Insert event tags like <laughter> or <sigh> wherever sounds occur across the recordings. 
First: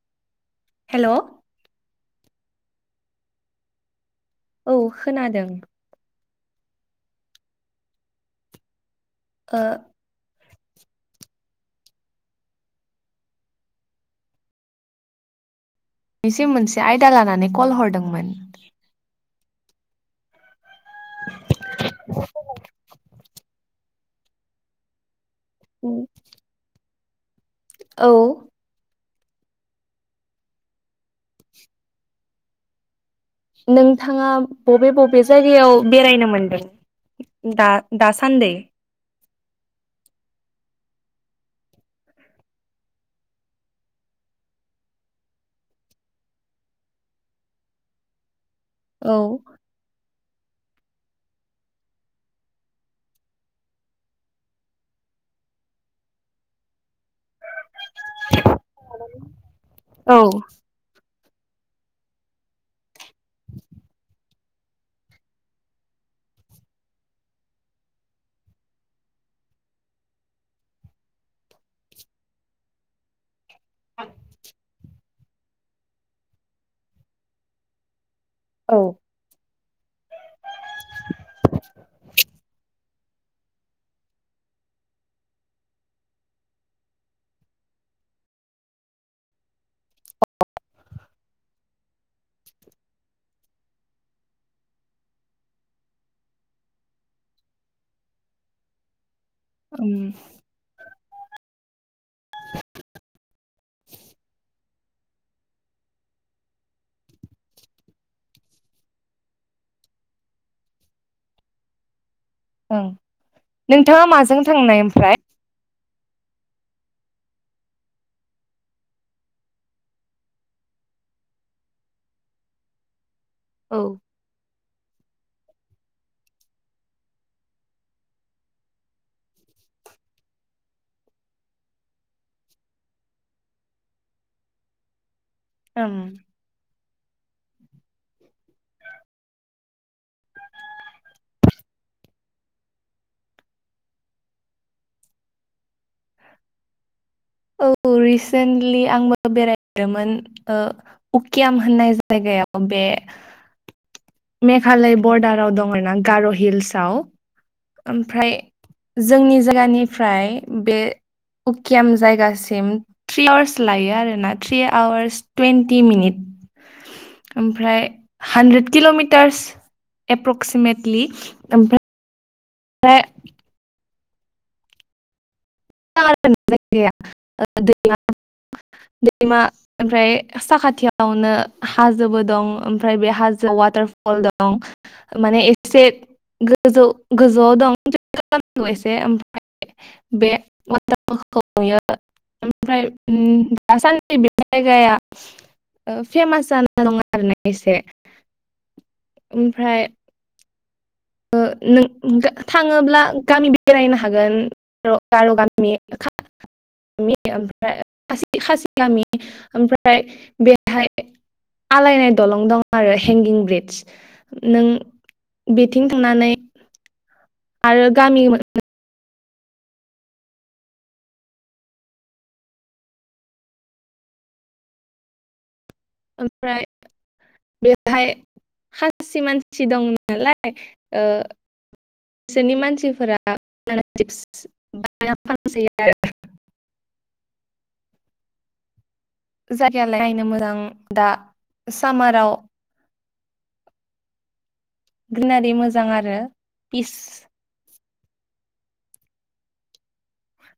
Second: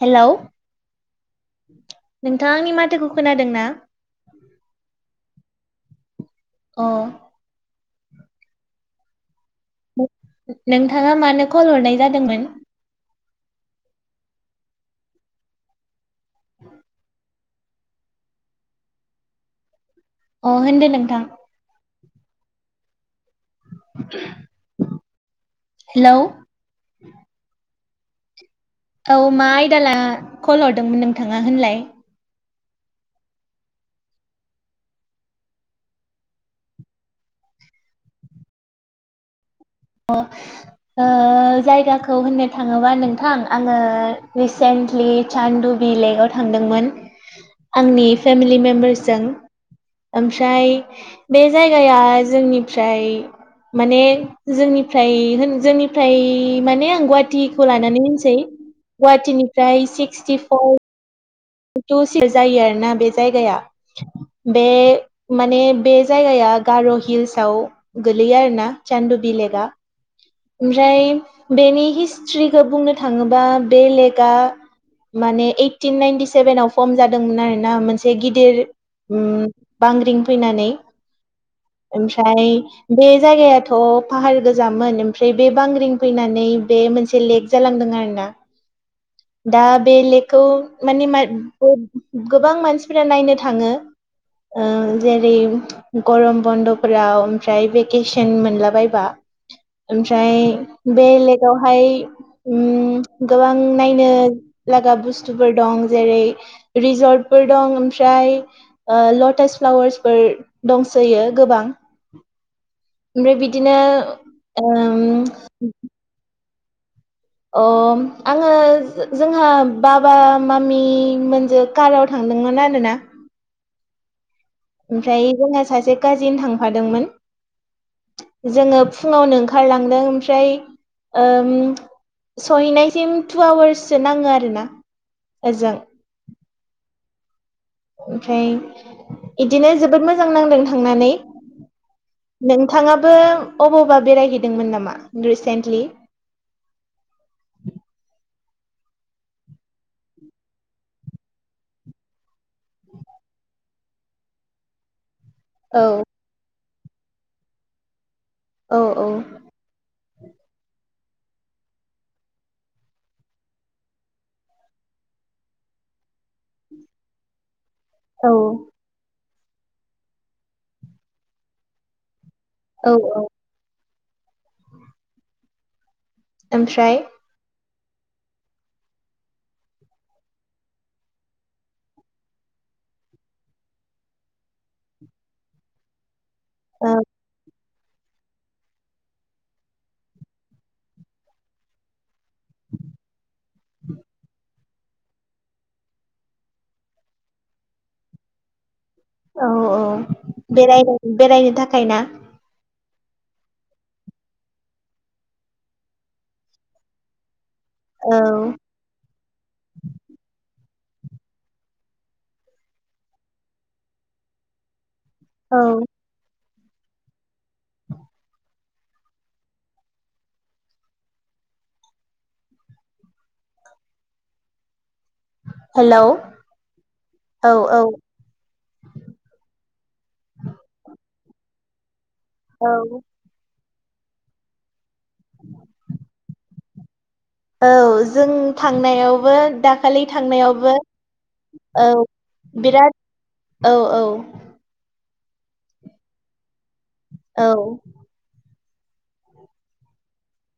हेल' hello नोंथां आंनि माथोखौ खोनादों ना? औ खोनादों अ ओ नोंथाङा मानो कल हरनाय जादोंमोन बिसे मोनसे आयदा लानानै कल हरदोंमोन अ होनदो नोंथां <inaudible> <inaudible> उम हेलौ औ औ मा आयदाला कल हरदोंमोन नोंथाङा होनलाय नोंथाङा बबे बबे जायगायाव बेरायनो मोनदों दा-दासान्दै अ ओ जायगाखौ होननो थाङोबा नोंथां आङो रिसेन्ट लि सानदुबि लेक आव थांदोंमोन आंनि फेमेलि मेम औ बारसजों ओम फ्राय बे जायगाया जोंनिफ्राय माने जोंनिफ्राय होन जोंनिफ्राय माने आं गुवा थिखौ लानानै होनसै गुवाहाटिनिफ्राय औ सिक्सटिफर थुसे जायो आरोना बे जायगाया बे माने बे जायगाया ओ गार' हिल्साव गोलैयो आरोना चान्दुबि लेकआ ओमफ्राय बेनि हिस्ट्रिखौ बुंनो थाङोबा बे लेकआ माने ओइटिन नाइनटि सेभेनाव फर्म जादोंमोन आरो ना मोनसे गिदिर ओं उम बांग्रिं फैनानै ओमफ्राय बे जायगायाथ' फाहार गोजामोन ओमफ्राय बे बांग्रिं फैनानै बे मोनसे लेक जालांदों आरोना दा बे लेकखौ माने मान गोबां मानसिफोरा नायनो थाङो ओ जेरै गरम बन्द'फोराव ओमफ्राय भेकेसन मोनलाबायबा ओमफ्राय बेलेगावहाय उम गोबां नायनो लागा बुस्थुफोर दं जेरै रिजर्टफोर दं ओमफ्राय ओ लटास फ्लावार्सफोर दंसोयो गोबां ओं ओमफ्राय बिदिनो नोंथाङा माजों थांनाय ओमफ्राय ओम अ आङो जोंहा बाबा मामि मोनसजों काराव थां दोंमोन आरोना औ ओमफ्राय जोंहा सासे काजिन थांफादोंमोन जोङो फुङावनो ओंखारलांदों ओमफ्राय ओम सहैनायसिम टु आवार्ससो नाङो आरोना ओजों ओं ओमफ्राय बइदिनो जोबोद मोजां नांदों थांनानै नोंथाङाबो अबावबा बेरायहैदोंमोन नामा रिसेन्टलि औ रिसेन्टलि आंबो बेरायहदोंमोन ओ उकियाम होननाय जायगायाव बे ए मेघालय बरडाराव दं औ आरोना गार' हिल्सआव ओमफ्राय औ औ जोंनि जायगानि फ्राय बे उकियाम जायगासि म थ्रि आवारस लायो आरोना थ्रि आवार्स टुन्टि मिनिट ओमफ्राय औ हानड्रेद किल'मिटार्स एप्रक्सिमेटलि ओमफा औ फाय औ जायगाया ओमफ्राय <unintelligible> दैमा ओमफ्राय साखाथियावनो हाजोबो दं ओमफ्राय बे हाजोआव वाटार हल दं माने एसे गोजौ औ गोजौआव दं <unintelligible> नांगौ एसे ओमफ्राय बे वाटारफोरखौ नुयो ओमफ्राय ओम दासान्दि बे जायगाया ओ फेमास जानाय नङा आरो ना एसे औ औ ओमफ्राय बेरायनो ओ बेरायनो थाखाय नों ना थाङोब्ला गामि बेरायनो हागोन न' गार' गामि <unintelligible> औ खासि खासि गामि ओमफ्राय बे बेहाय आलायनाय दलं दं आरो हेंगिं ब्रिज नों औ नानै आरो गामि हेलौ ओमफ्राय औ औ बेवहाय खासि मानसि दं नालाय ओ बिसोरनि औ मानसिफोरा <unintelligible> औ जों थांनायाव बो जायगायालाय दाखालि नायनो मोजां थांनायावबो दा औ सामाराव बिराद औ औ ग्रिनारि मोजां आरो पिस औ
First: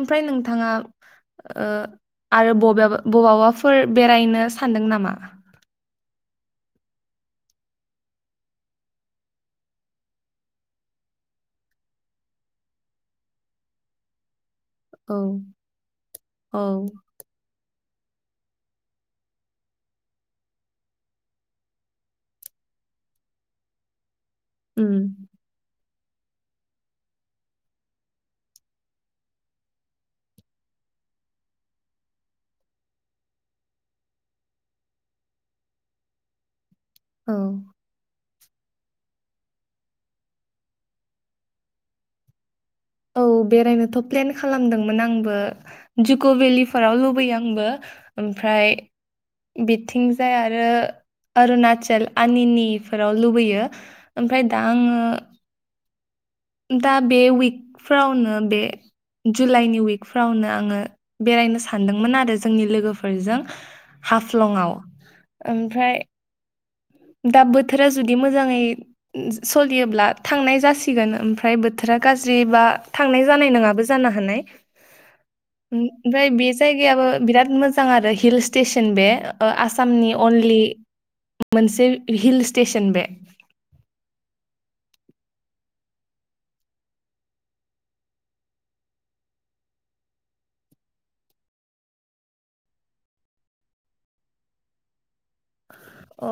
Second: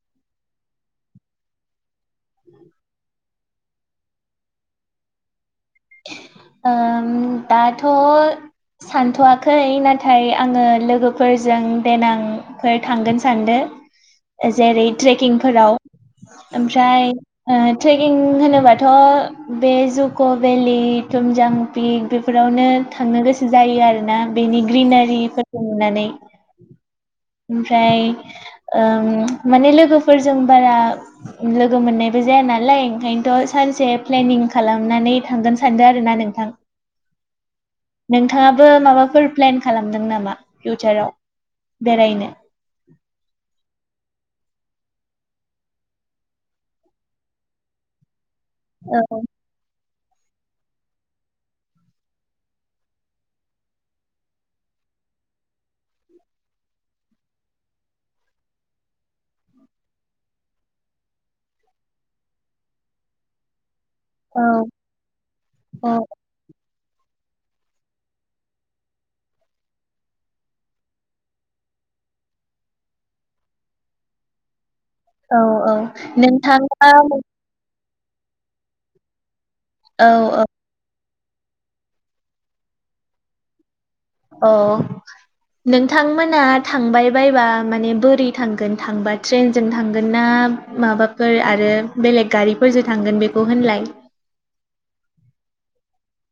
ओमफ्राय नोंथाङा आरो ओ आरो बबेयावबा बबावबाफोर बेरायनो सान सानदों नामा ओम दाथ' सानथ'वाखै नाथाय आङो लोगोफोरजों देनांफोर थांगोन सानदों <inaudible> जेरै औ ट्रेकिंफोराव औ ओमफ्राय ओ ट्रेकिं होनोबाथ' बे जिउखौ देलि थुमजां पिक बेफोरावनो थांनो गोसो जायो आरोना बेनि उम ग्रिनारिफोरखौ नुनानै ओमफ्राय माने लोगोफोरजों बारा लोगो मोननाय जाया नालाय ओंखायनोथ' सानसे प्लेनिं खालामनानै थांगोन सानदों आरोना नोंथां औ नोंथाङाबो माबाफोर प्लेन खालामदों नामा फिउचाराव बेरायनो? औ बेरायनोथ' प्लेन खालामदोंमोन आंबो जुक' भेलिफोराव लुबैयो आंबो ओमफ्राय औ बिथिंजाय आरो अरुणाचल आनिनिफोराव लुबैयो ओमफ्राय दा आङो दा बे उइकफ्रावनो बे जुलाइनि उइकफ्रावनो आङो बेरायनो सानदोंमोन आरो जोंनि लोगोफोरजों औ हाफलंआव औ ओमफ्राय दा बोथोरा जुदि मोजाङै सलियोब्ला थांनाय जासिगोन ओमफ्राय बोथोरा गाज्रि बा थांनाय जानाय नङाबो जानो हानाय औ औ ओमफ्राय बे नोंथाङा जायगायाबो बिराद मोज मोजां आरो हिल स्टेसन बे ओ औ आसामनि औ अनलि मोनसे हिल स्टेसन बे अ नोंथांमोना थांबाय बायबा माने बोरै थांगोन थांबा ट्रेनजों थांगोन ना? ना माबाफोर आरो बेलेग गारिफोरजों थांगोन बेखौ होनलाय? <inaudible> अ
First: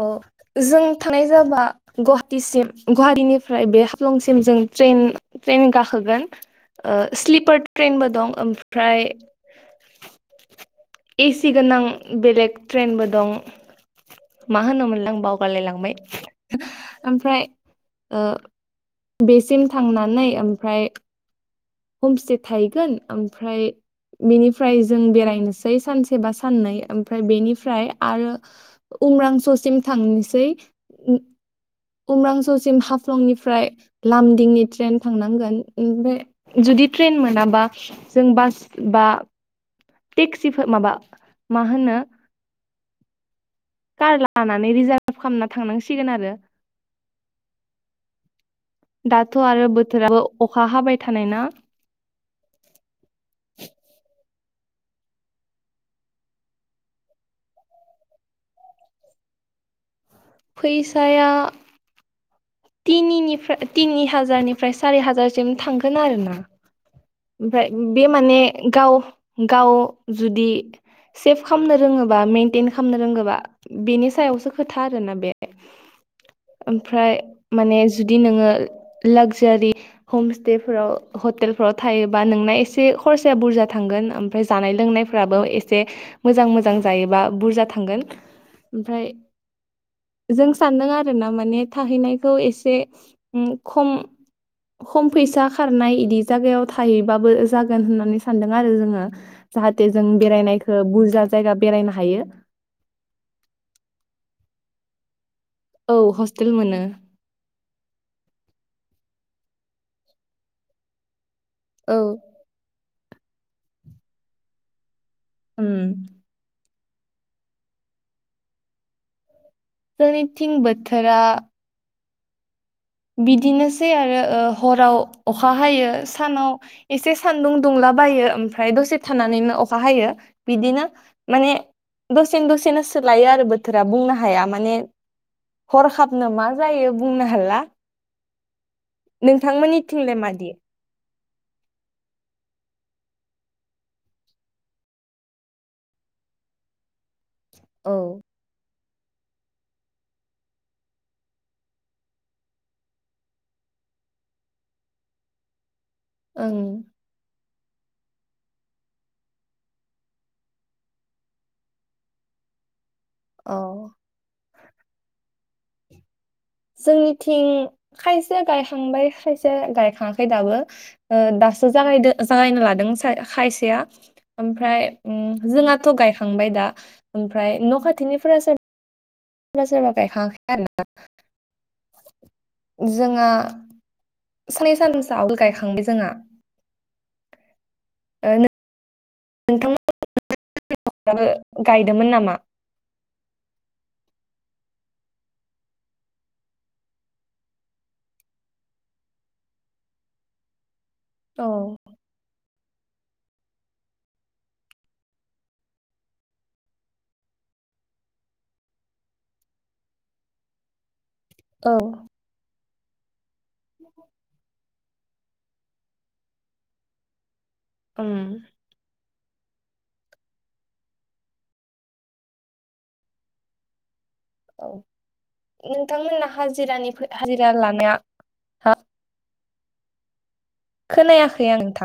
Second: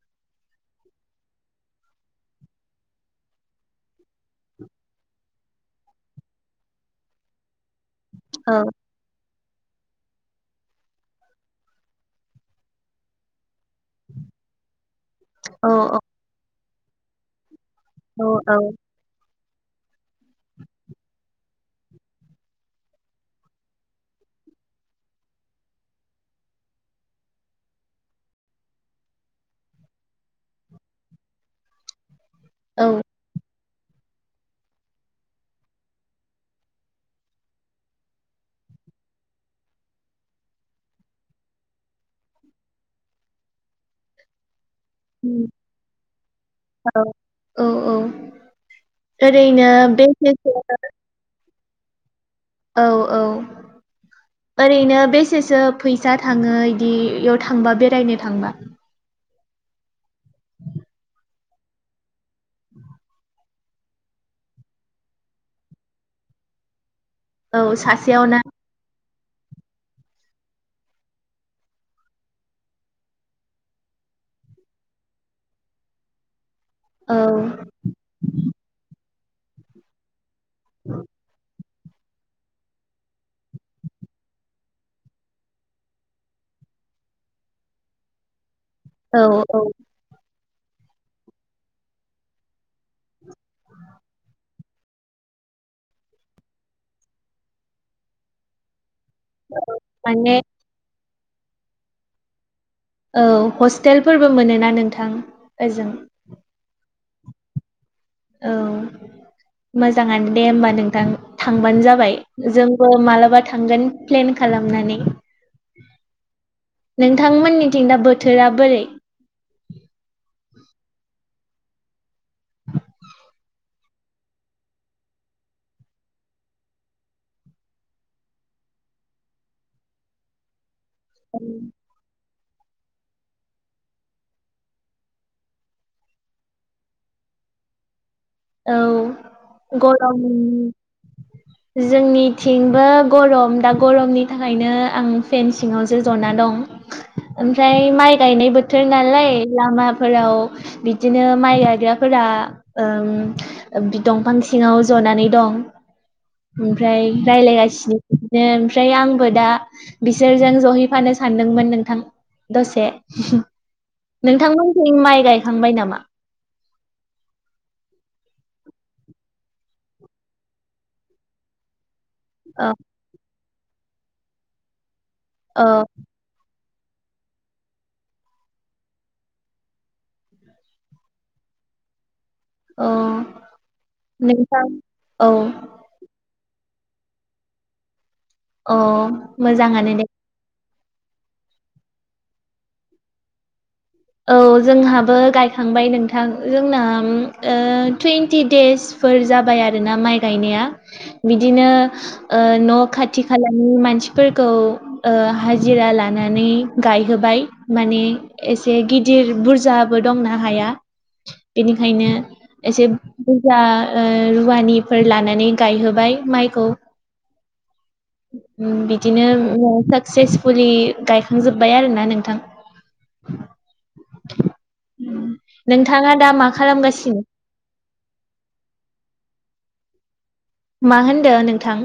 जों थानाय जाबा गुवाहाटिसिम गुवाहाटीनिफ्राय बे हाफलंसिम जों ट्रेन ट्रेन गाखोगोन ओ स्लिपार ट्रेनबो दं औ ओमफ्राय एसि गोनां बेलेग ट्रेनबो दं। मा होनोमोनलाय आं बावगारलाय औ लांबाय ओमफ्राय औ ओ बेसिम थांनानै ओमफ्राय हमसेट थाहैगोन ओमफ्राय बेनिफ्राय जों बेरायनोसै सानसे बा साननै ओमफ्राय बेनिफ्राय आरो उम्रांस'सिम थांनोसै। उम्रांस'सिम औ हाफ्लंनिफ्राय लामदिंनि ट्रेन थांनांगोन ओमफ्राय जुदि ट्रेन मोनाबा जों बास बा टेक्सिफो माबा मा होनो कार लानानै रिजार्भ खामना थांनांसिगोन आरो। औ औ दाथ' आरो ओरैनो बोथोराबो बेसेसो अखा हाबाय थानाय ना। औ औ। <inaudible> ओरैनो बेसेसो फैसा थाङो इदियाव थांबा बेरायनो थांबा? फैसाया तिनिनिफ्रा तिनि हाजारनिफ्राय सारि हाजारसिम थांगोन आरोना। औ ओमफ्राय बे माने सासेयावना गाव गाव जुदि सेफ खामनो रोङोबा मेइेनटेन खामनो रोंगोबा बेनि सायावसो खोथा आरोना बे। ओमफ्राय औ माने जुदि नोङो लाक्जारि हम बेफोराव हटेलफोर थायोबा नोंना एसे खरसाया बुरजा थांगोन ओमफ्राय जानाय लोंनायफ्राबो एसे मोजां मोजां जायोबा बुरजा थांगोन। ओमफ्राय औ औ। जों सानदों आरो ना माने थाहैनायखौ एसे उम खम खम फैसा खारनाय इदि जागायाव थायोबाबो जागोन होननानै सानदों आरो जोङो जाहाथे जों माने बेरायनायखो बुरजा जायगा बेरायनो हायो। औ हस्टेलफोरबो मोनोना नोंथां? ओजों औ हस्टेल मोनो। औ मोजाङानो दे होमबा नोंथां थांबानो औ जाबाय जों बो मालाबा थांगोन प्लेन खालामनानै। उम। नोंथांमोननिथिं दा बोथोरा बोरै? जोंनिथिं बोथोरा बिदिनोसै आरो ओ हराव अखा हायो सानाव एसे सान्दुं दुंला बायो ओमफ्राय दसे थानानैनो अखा हायो बिदिनो माने दसेनो दसेनो सोलायो आरो बोथोरा बुंनो हाया माने हरखाबनो मा जायो बुंनो हाला। औ नोंथांमोननि थिंलाय गरम मादि? जोंनिथिंबो गरम दा गरमनि थाखायनो आं फेन सिङावसो जना दं। <inaudible> ओमफ्राय माइ औ गायनाय बो बोथोर नालाय लामाफोराव बिदिनो माइ गायग्राफोरा ओ बि दंफां सिंङाव जनानै दं ओं ओमफ्राय राय्लायगासिनो। सिनो बिदिनो ओमफ्राय आंबो दा बिसोरजों जहैफानो सानदोंमोन नोंथां। दसे अ नोंथांमोनथिं माइ गायखांबाय नामा? जोंनिथिं खायसे गायखांबाय खायसे गायखाङाखै दाबो ओ दा दासो जागायदो जागायनो औ लादों खायसेया ओमफ्राय उम औ जोंहाथ' गायखांबाय दा ओमफ्राय न' खाथिनिफोरा सोरबा सोरबा गायखांङाखै आरो ना औ जोंहा नोंथां सानानै सानथामसो औ आवगोल गायखांबाय जोंहा ओ अ मोजाङानो दे <unintelligible> गायदोंमोन नामा औ जोंहाबो गायखांबाय नोंथां जोंना ओ टुवन्टि देसफोर फोर जाबाय आरोना माइ गायनाय औ बिदिनो ओ न खाथि खालानि मानसिफोरखौ ओ हाजिरा लानानै गायहोबाय मान ने ए एसे गिदिर बुरजाबो दंना हाया औ बेनिखायनो एसे बुरजा ओ रुवानिफोर लानानै गायहोबाय माइखौ उम बि दिनो साक्सेसफुलि गायखांजोब्बाय आरो ना नोंथां औ नोंथाङा दा नोंथांमोना मा हाजिरानि खालामगासिनो हाजिरा लानाया हा मा होनदों नोंथां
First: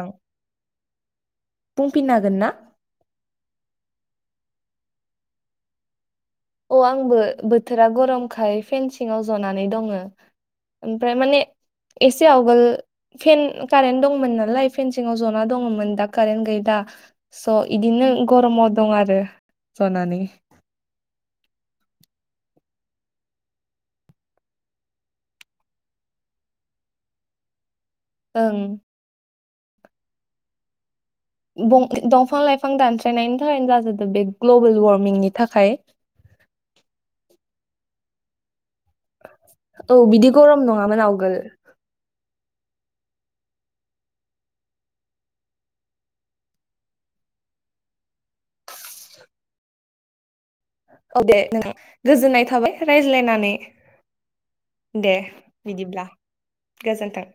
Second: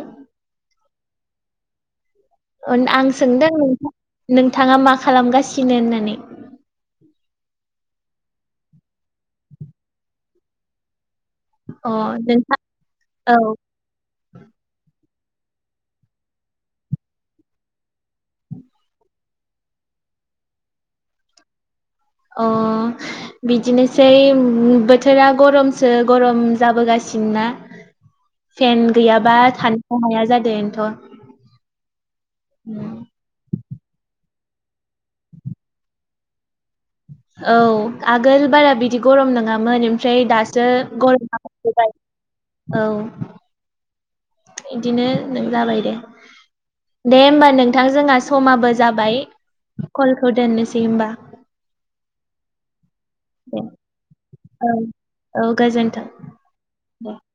बुंफिननो हागोन ना आं सोंदों नोंथाङा मा खालामगासिनो होननानै अ आंबो बोथोरा गरमखाय फेनसिंव जनानै दङ फ्राय माने अ एसे नोंथां आवगोल औ फेन कारेट दंमोन नालाय फेन सिङाव जना दङमोन दा कारेन्ट गैला स' इदिनो गरमाव दं आरो जनानै अ बिदिनोसै बोथोरा गरमसो गरम जाबोगासि थिनना ओं फेन गैयाबा थानोखौ हाया जादोंनोथ' दंफां लाइफां दानस्रायनायनि थाखायनो जाजोबदो बे ग्लबेल वार्मिंनि थाखाय औ आगोल बारा बि दि गरम नङामोन औ ओमफ्राय बिदि गरम दासो नङामोन आवगोल गरमाहाफैबाय औ इदिनो नों जाबाय दे दे होमबा नोंथां जोंहा समाबो जाबाय कलखौ दोननोसै होमबा औ दे नोंथां गोजोननाय थाबाय रायज्लायनानै दे औ दे औ गोजोन्थों बिदिब्ला दे गोजोन्थों